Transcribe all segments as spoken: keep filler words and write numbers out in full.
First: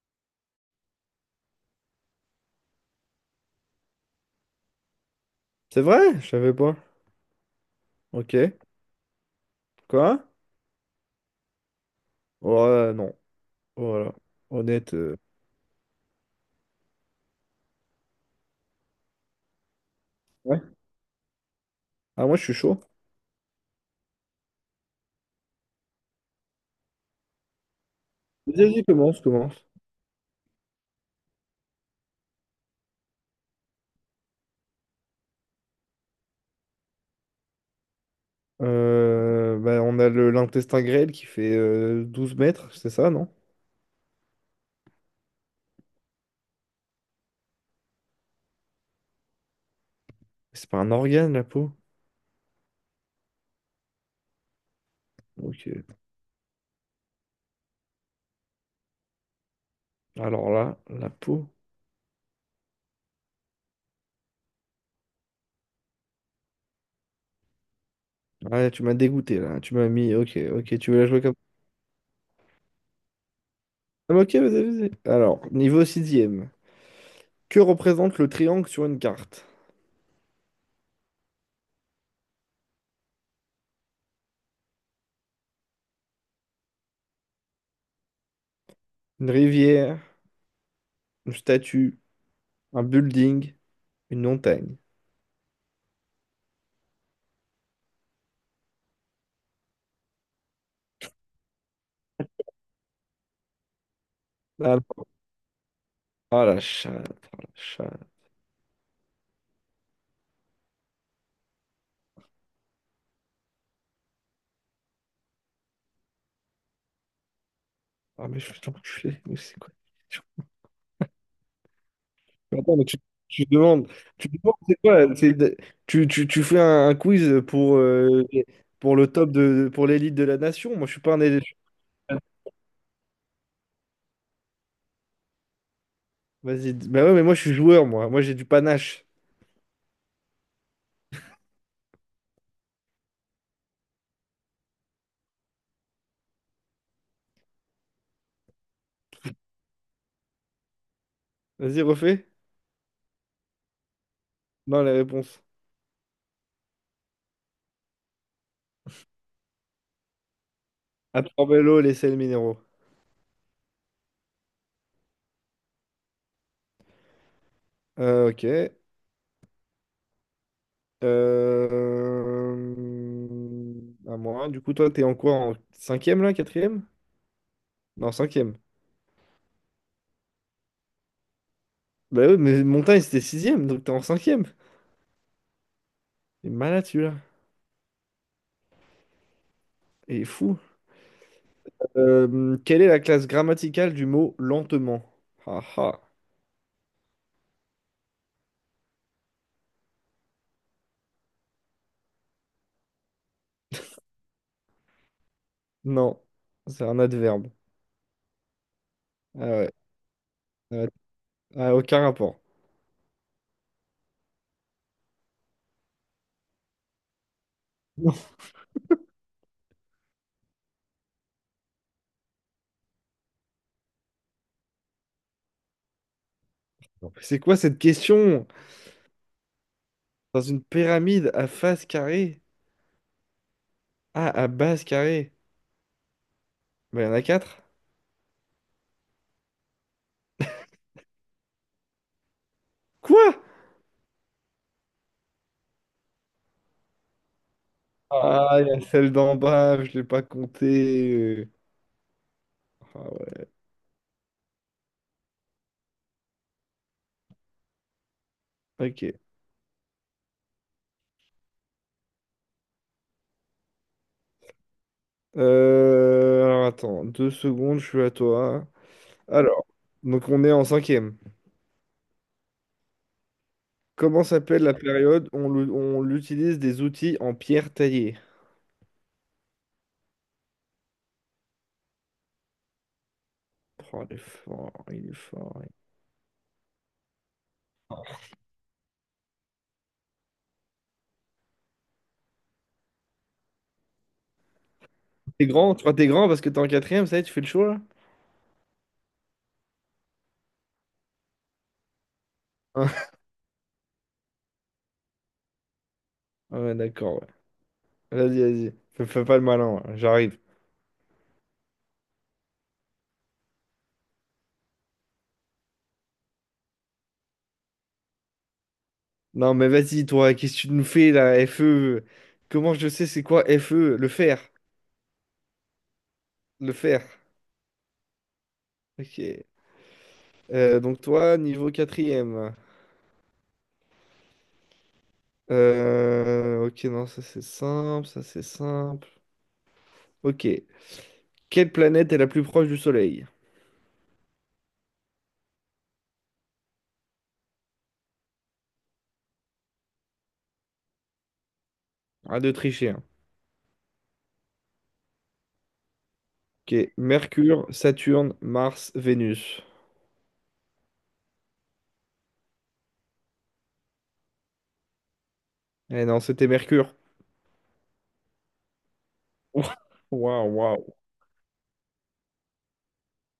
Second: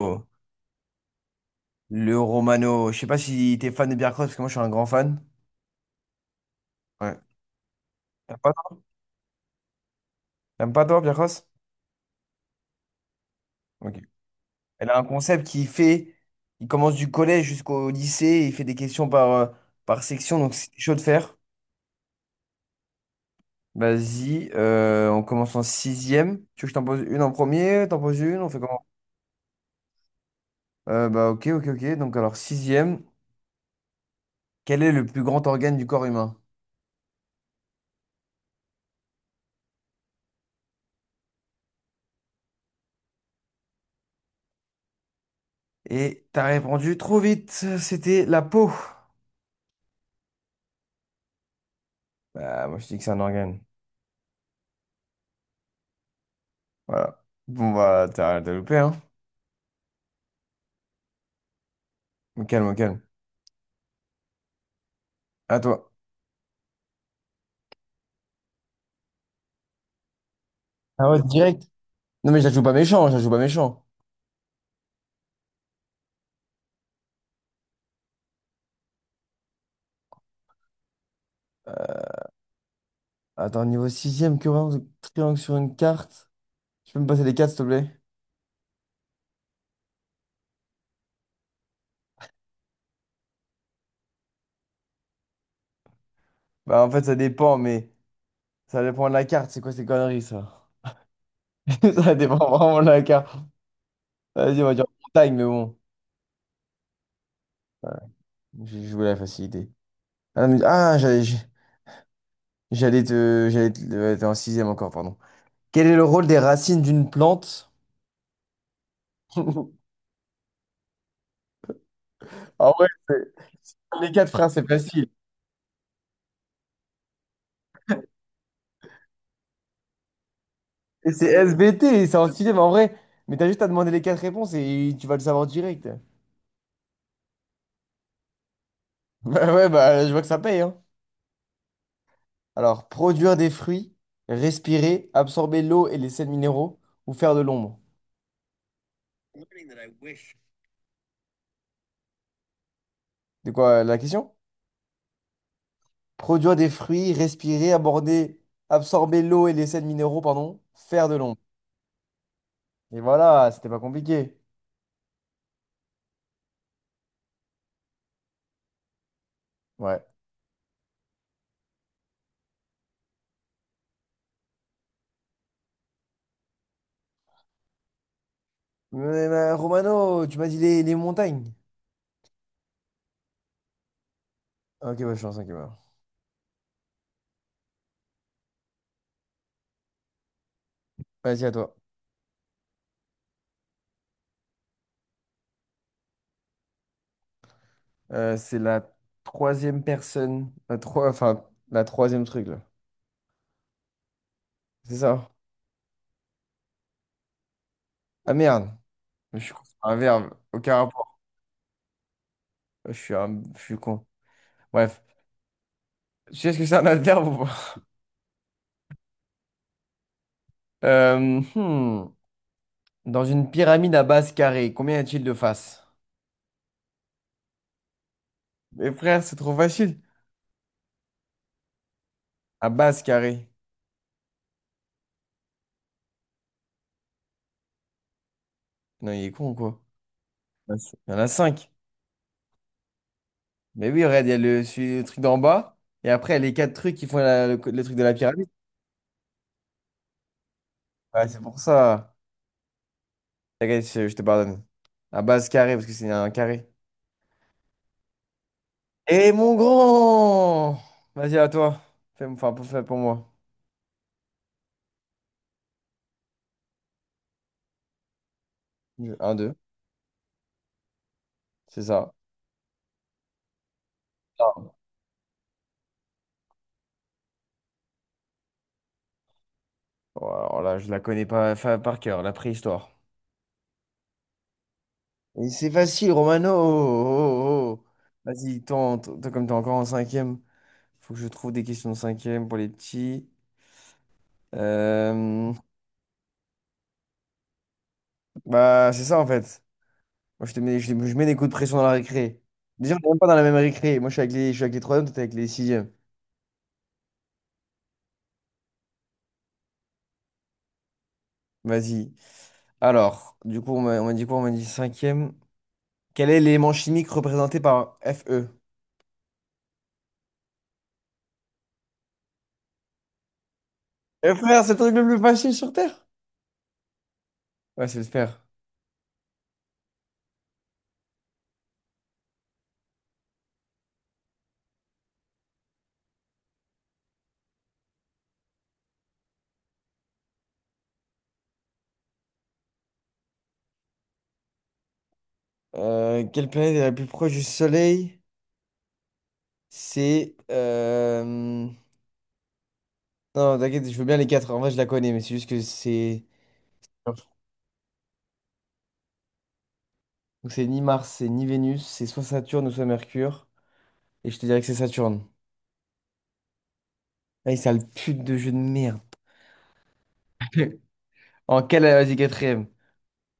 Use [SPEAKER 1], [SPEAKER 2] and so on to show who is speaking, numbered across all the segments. [SPEAKER 1] Oh. Le Romano. Je sais pas si t'es fan de Biarcross, parce que moi, je suis un grand fan.
[SPEAKER 2] C'est vrai? Je savais pas.
[SPEAKER 1] Ouais.
[SPEAKER 2] Ok.
[SPEAKER 1] T'aimes pas, toi?
[SPEAKER 2] Quoi?
[SPEAKER 1] T'aimes pas, toi, Biarcross?
[SPEAKER 2] Ouais, non.
[SPEAKER 1] Ok.
[SPEAKER 2] Voilà.
[SPEAKER 1] Elle
[SPEAKER 2] Honnête.
[SPEAKER 1] a un
[SPEAKER 2] euh,
[SPEAKER 1] concept qui fait... Il commence du collège jusqu'au lycée, et il fait des questions par, euh, par section, donc
[SPEAKER 2] Ouais.
[SPEAKER 1] c'est chaud de faire.
[SPEAKER 2] Ah, moi, je suis chaud.
[SPEAKER 1] Vas-y, euh, on commence en sixième. Tu veux que je t'en pose une en premier? T'en poses une? On
[SPEAKER 2] Vas-y,
[SPEAKER 1] fait
[SPEAKER 2] vas-y,
[SPEAKER 1] comment?
[SPEAKER 2] commence, commence.
[SPEAKER 1] Euh, bah ok, ok, ok. Donc alors sixième, quel est le plus grand organe du corps humain?
[SPEAKER 2] Euh, bah, on a le l'intestin grêle qui fait euh, douze mètres, c'est ça, non?
[SPEAKER 1] Et t'as répondu trop vite, c'était la peau.
[SPEAKER 2] C'est pas un organe, la peau?
[SPEAKER 1] Bah moi je dis que c'est un organe.
[SPEAKER 2] Ok.
[SPEAKER 1] Voilà. Bon, bah, t'as t'as loupé, hein?
[SPEAKER 2] Alors là, la peau.
[SPEAKER 1] Au calme, au calme. À toi.
[SPEAKER 2] Ouais, tu m'as dégoûté, là. Tu m'as mis... Ok, ok, tu veux la
[SPEAKER 1] Ah ouais,
[SPEAKER 2] jouer comme...
[SPEAKER 1] direct. Non, mais je la joue pas méchant, je la joue pas méchant.
[SPEAKER 2] Ah, mais ok, vas-y, vas-y. Alors, niveau sixième. Que représente le triangle sur une carte?
[SPEAKER 1] Attends, niveau sixième ème triangle triangle sur une carte. Tu peux me passer les cartes, s'il te plaît?
[SPEAKER 2] Une rivière, une statue, un building, une montagne.
[SPEAKER 1] Bah, en fait, ça dépend, mais ça dépend de la carte. C'est quoi ces conneries, ça? Ça dépend vraiment de la carte. Vas-y, on va dire montagne, mais bon.
[SPEAKER 2] Ah la chatte, ah la
[SPEAKER 1] Voilà.
[SPEAKER 2] chatte.
[SPEAKER 1] J'ai joué la facilité. Ah, mais- ah, j'allais j'ai- j'allais te. J'allais te. Ouais, t'es en sixième encore, pardon. Quel est le rôle des racines d'une plante?
[SPEAKER 2] Ah mais je vais t'enculer, mais c'est quoi? Je-
[SPEAKER 1] Ah
[SPEAKER 2] Attends, mais
[SPEAKER 1] ouais,
[SPEAKER 2] tu,
[SPEAKER 1] c'est-
[SPEAKER 2] tu demandes,
[SPEAKER 1] les
[SPEAKER 2] tu
[SPEAKER 1] quatre frères,
[SPEAKER 2] demandes,
[SPEAKER 1] c'est
[SPEAKER 2] c'est
[SPEAKER 1] facile.
[SPEAKER 2] quoi? C'est de- Tu, tu, tu fais un, un quiz pour, euh, pour le top de, pour l'élite de la nation. Moi, je suis
[SPEAKER 1] Et
[SPEAKER 2] pas un
[SPEAKER 1] c'est
[SPEAKER 2] élite.
[SPEAKER 1] S B T, c'est en sixième en vrai. Mais t'as juste à demander les quatre réponses et tu vas le savoir direct.
[SPEAKER 2] Vas-y, d- bah ouais, mais moi, je suis joueur, moi. Moi, j'ai du panache.
[SPEAKER 1] Bah ouais, bah je vois que ça paye, hein. Alors, produire des fruits, respirer, absorber l'eau et les sels minéraux ou faire de l'ombre.
[SPEAKER 2] Vas-y, refais.
[SPEAKER 1] C'est quoi euh, la question?
[SPEAKER 2] Non, les réponses.
[SPEAKER 1] Produire des fruits, respirer, aborder, absorber l'eau et les sels minéraux, pardon, faire de l'ombre.
[SPEAKER 2] Absorber l'eau, les sels minéraux.
[SPEAKER 1] Et voilà, c'était pas compliqué.
[SPEAKER 2] Euh, ok.
[SPEAKER 1] Ouais.
[SPEAKER 2] Euh... À moi. Du coup, toi, t'es en quoi? En cinquième, là? Quatrième? Non, cinquième.
[SPEAKER 1] Mais, mais, Romano, tu m'as dit les, les montagnes.
[SPEAKER 2] Bah oui, mais Montagne, c'était sixième, donc t'es en cinquième.
[SPEAKER 1] Ok, bonne chance, ok, bah.
[SPEAKER 2] T'es malade, celui-là. Et fou.
[SPEAKER 1] Vas-y, à toi.
[SPEAKER 2] Euh, quelle est la classe grammaticale du mot lentement? Ah ah.
[SPEAKER 1] Euh, c'est la troisième personne. La trois, enfin, la troisième truc, là. C'est ça?
[SPEAKER 2] Non, c'est un adverbe.
[SPEAKER 1] Ah merde. Je
[SPEAKER 2] Ah
[SPEAKER 1] suis con.
[SPEAKER 2] ouais.
[SPEAKER 1] C'est un verbe. Aucun
[SPEAKER 2] Ah,
[SPEAKER 1] rapport.
[SPEAKER 2] ah, aucun rapport.
[SPEAKER 1] Je suis un... je suis con. Bref. Tu sais ce que c'est un adverbe ou pas?
[SPEAKER 2] Non.
[SPEAKER 1] Euh, hmm. Dans une pyramide à base carrée, combien y a-t-il de faces?
[SPEAKER 2] C'est quoi cette question?
[SPEAKER 1] Mais frère, c'est trop facile.
[SPEAKER 2] Dans une pyramide à face carrée?
[SPEAKER 1] À base carrée.
[SPEAKER 2] Ah, à base carrée. Bah, il y en a quatre.
[SPEAKER 1] Non, il est con, quoi. Il y en a cinq.
[SPEAKER 2] Quoi?
[SPEAKER 1] Mais oui, regarde, il y a le, celui- le truc d'en bas. Et après, les quatre trucs qui font la- le, le truc de la pyramide.
[SPEAKER 2] Ah, il y a celle d'en bas, je l'ai pas
[SPEAKER 1] Ouais, c'est
[SPEAKER 2] comptée.
[SPEAKER 1] pour ça.
[SPEAKER 2] Ah ouais,
[SPEAKER 1] T'inquiète, je, je te pardonne. À base carré, parce que c'est un carré.
[SPEAKER 2] ok.
[SPEAKER 1] Et mon grand! Vas-y, à toi. Fais, enfin, pour, fais pour moi.
[SPEAKER 2] Euh, alors attends, deux secondes, je suis à toi.
[SPEAKER 1] Un, deux.
[SPEAKER 2] Alors, donc on est en cinquième.
[SPEAKER 1] C'est ça.
[SPEAKER 2] Comment s'appelle la
[SPEAKER 1] Ah.
[SPEAKER 2] période où on l'u- on l'utilise des outils en pierre taillée?
[SPEAKER 1] Bon, alors là, je la connais pas fa- par cœur, la préhistoire.
[SPEAKER 2] Oh, il est fort, il est
[SPEAKER 1] Et
[SPEAKER 2] fort.
[SPEAKER 1] c'est facile, Romano. Oh, oh, oh. Oh. Vas-y, toi, en- toi, comme t'es encore en cinquième, faut que je trouve des questions de cinquième pour les petits.
[SPEAKER 2] T'es
[SPEAKER 1] Euh,
[SPEAKER 2] grand, tu vois, t'es grand parce que t'es en quatrième, ça y est, tu fais le show là?
[SPEAKER 1] Bah, c'est ça en fait. Moi, je te mets, je, je mets des coups de pression dans la récré.
[SPEAKER 2] Hein.
[SPEAKER 1] Déjà, on n'est même pas dans la même récré. Moi, je suis avec les, je suis avec les troisièmes, toi, t'es avec les sixièmes.
[SPEAKER 2] Ah ouais, d'accord, ouais. Vas-y, vas-y. Fais, fais pas le malin, hein, j'arrive.
[SPEAKER 1] Vas-y. Alors, du coup, on m'a on m'a dit quoi? On m'a dit cinquième. Quel est l'élément chimique représenté par Fe?
[SPEAKER 2] Non, mais vas-y, toi, qu'est-ce que tu nous fais là, F E? Comment je sais c'est quoi F E? Le
[SPEAKER 1] Eh
[SPEAKER 2] fer.
[SPEAKER 1] frère, c'est le truc le plus facile sur Terre?
[SPEAKER 2] Le fer.
[SPEAKER 1] Ouais, c'est le fer.
[SPEAKER 2] Ok. Euh, donc toi, niveau quatrième. Euh, ok, non, ça c'est simple, ça c'est simple. Ok. Quelle planète est la plus proche du Soleil?
[SPEAKER 1] Euh, quelle planète est la plus proche du Soleil? C'est... euh, Non,
[SPEAKER 2] À de tricher, hein.
[SPEAKER 1] t'inquiète, je veux bien les quatre. En vrai, je la connais, mais c'est juste que c'est...
[SPEAKER 2] Ok. Mercure, Saturne, Mars, Vénus.
[SPEAKER 1] Donc c'est ni Mars, c'est ni Vénus, c'est soit Saturne ou soit Mercure. Et je te dirais que c'est Saturne.
[SPEAKER 2] Eh non, c'était Mercure.
[SPEAKER 1] Ah, ça le pute de jeu de merde.
[SPEAKER 2] Ouah, waouh, waouh.
[SPEAKER 1] En quelle... Vas-y, quatrième.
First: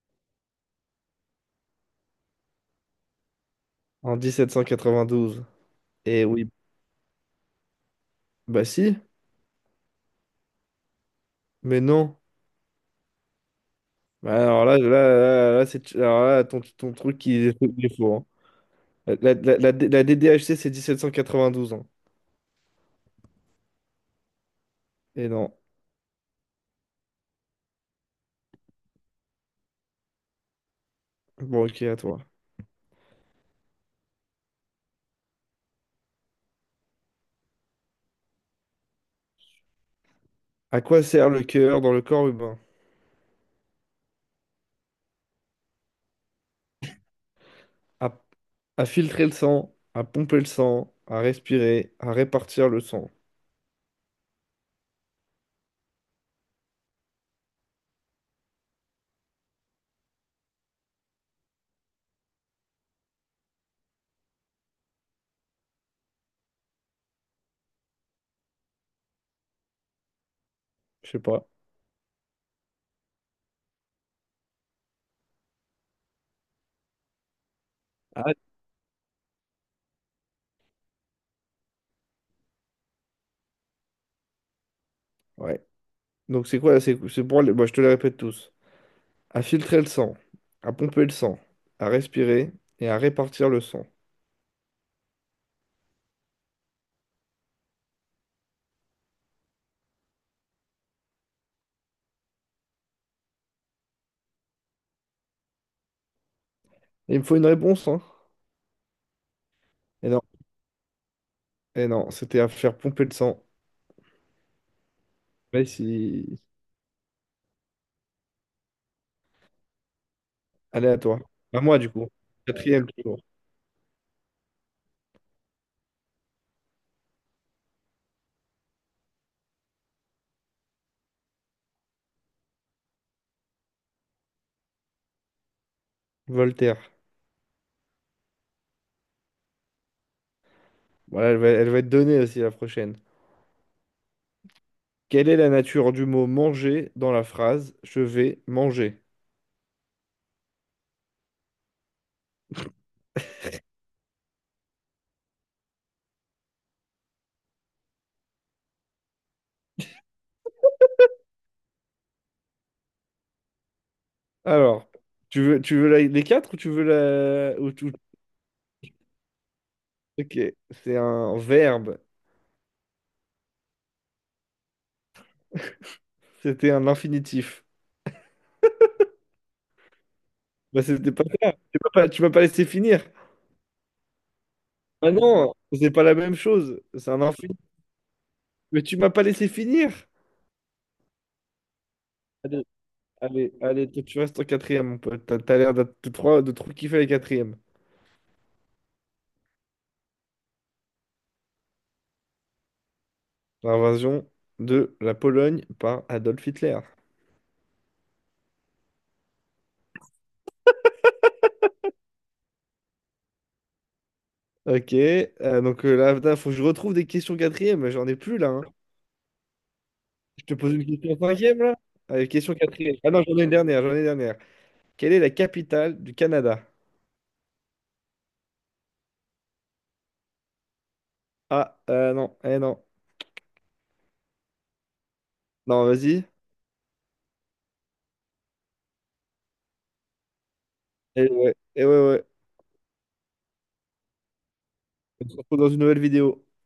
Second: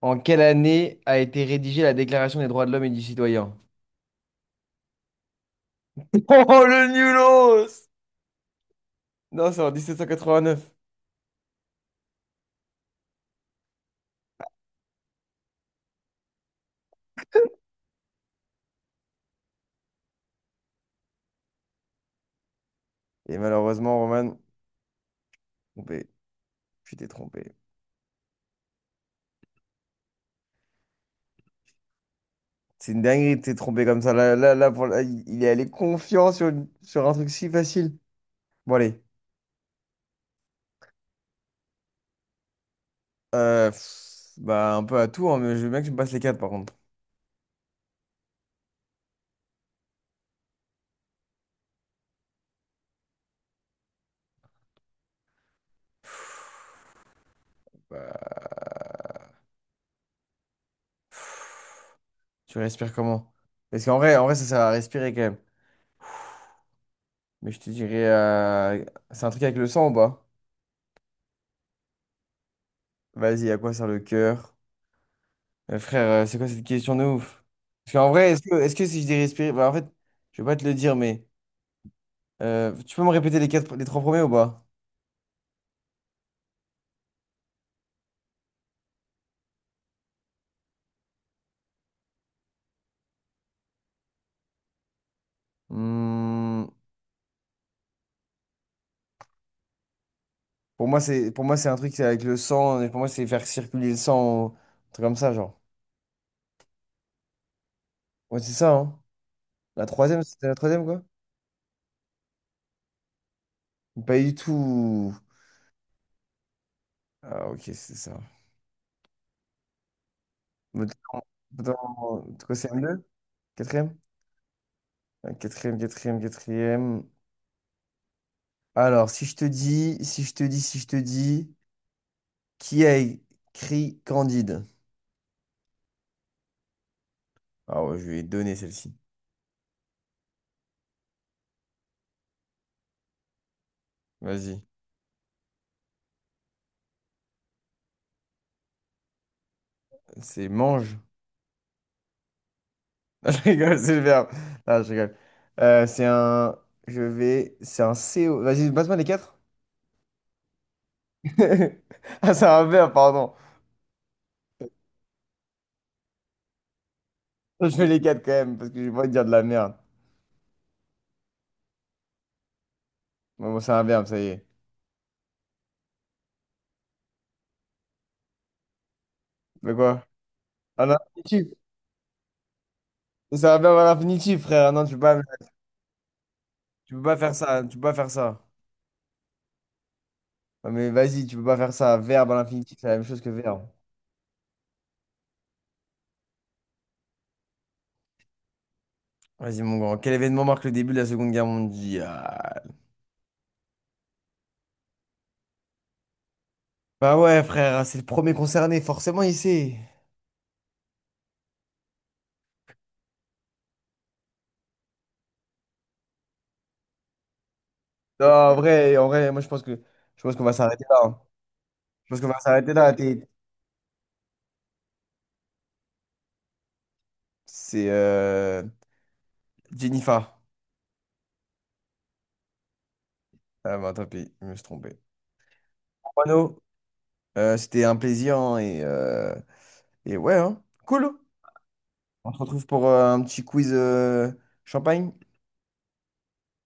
[SPEAKER 1] En quelle année a été rédigée la Déclaration des droits de l'homme et du citoyen?
[SPEAKER 2] En mille sept cent quatre-vingt douze. Eh oui.
[SPEAKER 1] Oh, le nulos!
[SPEAKER 2] Bah si,
[SPEAKER 1] Non, c'est en mille sept cent quatre-vingt-neuf.
[SPEAKER 2] mais non. Bah alors là, là, là, là, c'est... alors là, ton, ton truc, il est, il est faux, hein. La, la, la, la D D H C, c'est mille sept cent quatre-vingt douze. Hein.
[SPEAKER 1] Et malheureusement, Roman,
[SPEAKER 2] Et non.
[SPEAKER 1] trompé. Tu t'es trompé.
[SPEAKER 2] Bon, ok, à toi.
[SPEAKER 1] C'est une dinguerie de t'es trompé comme ça. Là, là, là, pour- là, il il est allé confiant sur, une- sur un truc si facile. Bon, allez.
[SPEAKER 2] À quoi sert le cœur dans le corps humain?
[SPEAKER 1] Euh, pff, bah, un peu à tout, hein, mais je veux bien que tu me passes les quatre, par contre.
[SPEAKER 2] À, à filtrer le sang, à pomper le sang, à respirer, à répartir le sang.
[SPEAKER 1] Bah, tu respires comment? Parce qu'en vrai, en vrai, ça sert à respirer quand même. Mais je te dirais... euh, c'est un truc avec le sang ou pas?
[SPEAKER 2] Je sais pas.
[SPEAKER 1] Vas-y, à quoi sert le cœur? Euh, frère, euh, c'est quoi cette question de ouf? Parce qu'en
[SPEAKER 2] Ah,
[SPEAKER 1] vrai,
[SPEAKER 2] ouais.
[SPEAKER 1] est-ce que, est-ce que si je dis respirer... Bah, en fait, je vais pas te le dire, mais euh, tu peux me répéter les quatre, les trois premiers ou pas?
[SPEAKER 2] Ouais. Donc c'est quoi? C'est c'est pour les... bah, je te les répète tous. À filtrer le sang, à pomper le sang, à respirer et à répartir le sang.
[SPEAKER 1] Hmm, pour moi, c'est, pour moi, c'est un truc c'est avec le sang. Et pour moi, c'est faire circuler le sang, ou un truc comme ça, genre.
[SPEAKER 2] Il me faut une réponse, hein?
[SPEAKER 1] Ouais, c'est ça, hein? La
[SPEAKER 2] Et non,
[SPEAKER 1] troisième, c'était la troisième, quoi?
[SPEAKER 2] et non, c'était à faire pomper le sang.
[SPEAKER 1] Pas du tout.
[SPEAKER 2] Mais si...
[SPEAKER 1] Ah, ok, c'est ça. Mais
[SPEAKER 2] Allez à toi.
[SPEAKER 1] Dans,
[SPEAKER 2] À moi du coup.
[SPEAKER 1] dans- c'est quoi, c'est
[SPEAKER 2] Quatrième
[SPEAKER 1] M deux?
[SPEAKER 2] tour.
[SPEAKER 1] Quatrième? Euh, Quatrième, quatrième, quatrième. Alors, si je te dis, si je te dis, si je te dis. Qui a écrit Candide?
[SPEAKER 2] Voltaire.
[SPEAKER 1] Ah ouais, je lui ai donné celle-ci.
[SPEAKER 2] Voilà, elle va, elle va être donnée aussi la prochaine.
[SPEAKER 1] Vas-y.
[SPEAKER 2] Quelle est la nature du mot manger dans la phrase je vais manger?
[SPEAKER 1] C'est mange. Non, je rigole, c'est le verbe. Non, je rigole. Euh, c'est un. Je vais. C'est un C O. Vas-y, passe-moi les quatre. Ah, c'est un verbe, pardon.
[SPEAKER 2] Alors, tu veux, tu veux la- les quatre ou tu veux la...
[SPEAKER 1] Je
[SPEAKER 2] ou
[SPEAKER 1] fais
[SPEAKER 2] tu-
[SPEAKER 1] les quatre quand même, parce que j'ai pas envie de dire de la merde.
[SPEAKER 2] Ok, c'est un verbe.
[SPEAKER 1] Bon, bon, c'est un verbe, ça y est.
[SPEAKER 2] C'était un infinitif.
[SPEAKER 1] Mais quoi?
[SPEAKER 2] Bah,
[SPEAKER 1] Ah, un
[SPEAKER 2] c'était pas ça.
[SPEAKER 1] infinitif.
[SPEAKER 2] Tu m'as pas, tu m'as pas laissé finir.
[SPEAKER 1] C'est un verbe à l'infinitif, frère. Non, tu peux
[SPEAKER 2] Ah
[SPEAKER 1] pas,
[SPEAKER 2] non, c'est pas la même chose.
[SPEAKER 1] tu peux
[SPEAKER 2] C'est
[SPEAKER 1] pas
[SPEAKER 2] un
[SPEAKER 1] faire
[SPEAKER 2] infinitif.
[SPEAKER 1] ça. Tu peux pas faire ça.
[SPEAKER 2] Mais tu m'as pas laissé finir.
[SPEAKER 1] Non, mais vas-y, tu peux pas faire ça. Verbe à
[SPEAKER 2] Allez,
[SPEAKER 1] l'infinitif, c'est la même chose que
[SPEAKER 2] allez,
[SPEAKER 1] verbe.
[SPEAKER 2] allez, toi, tu restes en quatrième, mon pote. T'as, t'as l'air de, de, trop, de trop kiffer les quatrièmes.
[SPEAKER 1] Vas-y, mon grand. Quel événement marque le début de la Seconde Guerre mondiale?
[SPEAKER 2] L'invasion de la Pologne par Adolf Hitler.
[SPEAKER 1] Bah ouais, frère, hein, c'est le premier concerné, forcément, il sait.
[SPEAKER 2] Ok, euh, donc euh, là, il faut que je retrouve des questions quatrième. J'en ai
[SPEAKER 1] Non,
[SPEAKER 2] plus là,
[SPEAKER 1] en
[SPEAKER 2] hein.
[SPEAKER 1] vrai, en vrai, moi, je pense que, je pense qu'on
[SPEAKER 2] Je
[SPEAKER 1] va
[SPEAKER 2] te pose
[SPEAKER 1] s'arrêter
[SPEAKER 2] une
[SPEAKER 1] là.
[SPEAKER 2] question
[SPEAKER 1] Hein.
[SPEAKER 2] cinquième, là?
[SPEAKER 1] Je pense qu'on
[SPEAKER 2] Allez,
[SPEAKER 1] va
[SPEAKER 2] question
[SPEAKER 1] s'arrêter là.
[SPEAKER 2] quatrième. Ah non,
[SPEAKER 1] T'es-
[SPEAKER 2] j'en ai une dernière, j'en ai une dernière. Quelle est la capitale du Canada?
[SPEAKER 1] C'est euh, Jennifer.
[SPEAKER 2] Ah, euh, non, eh non.
[SPEAKER 1] Ah bah, tant pis, je me suis trompé.
[SPEAKER 2] Non, vas-y.
[SPEAKER 1] Mano, euh, c'était un plaisir hein, et, euh, et ouais, hein. Cool.
[SPEAKER 2] Eh ouais, eh ouais, ouais.
[SPEAKER 1] On se retrouve pour euh, un petit quiz euh, champagne.
[SPEAKER 2] On se retrouve dans une nouvelle vidéo.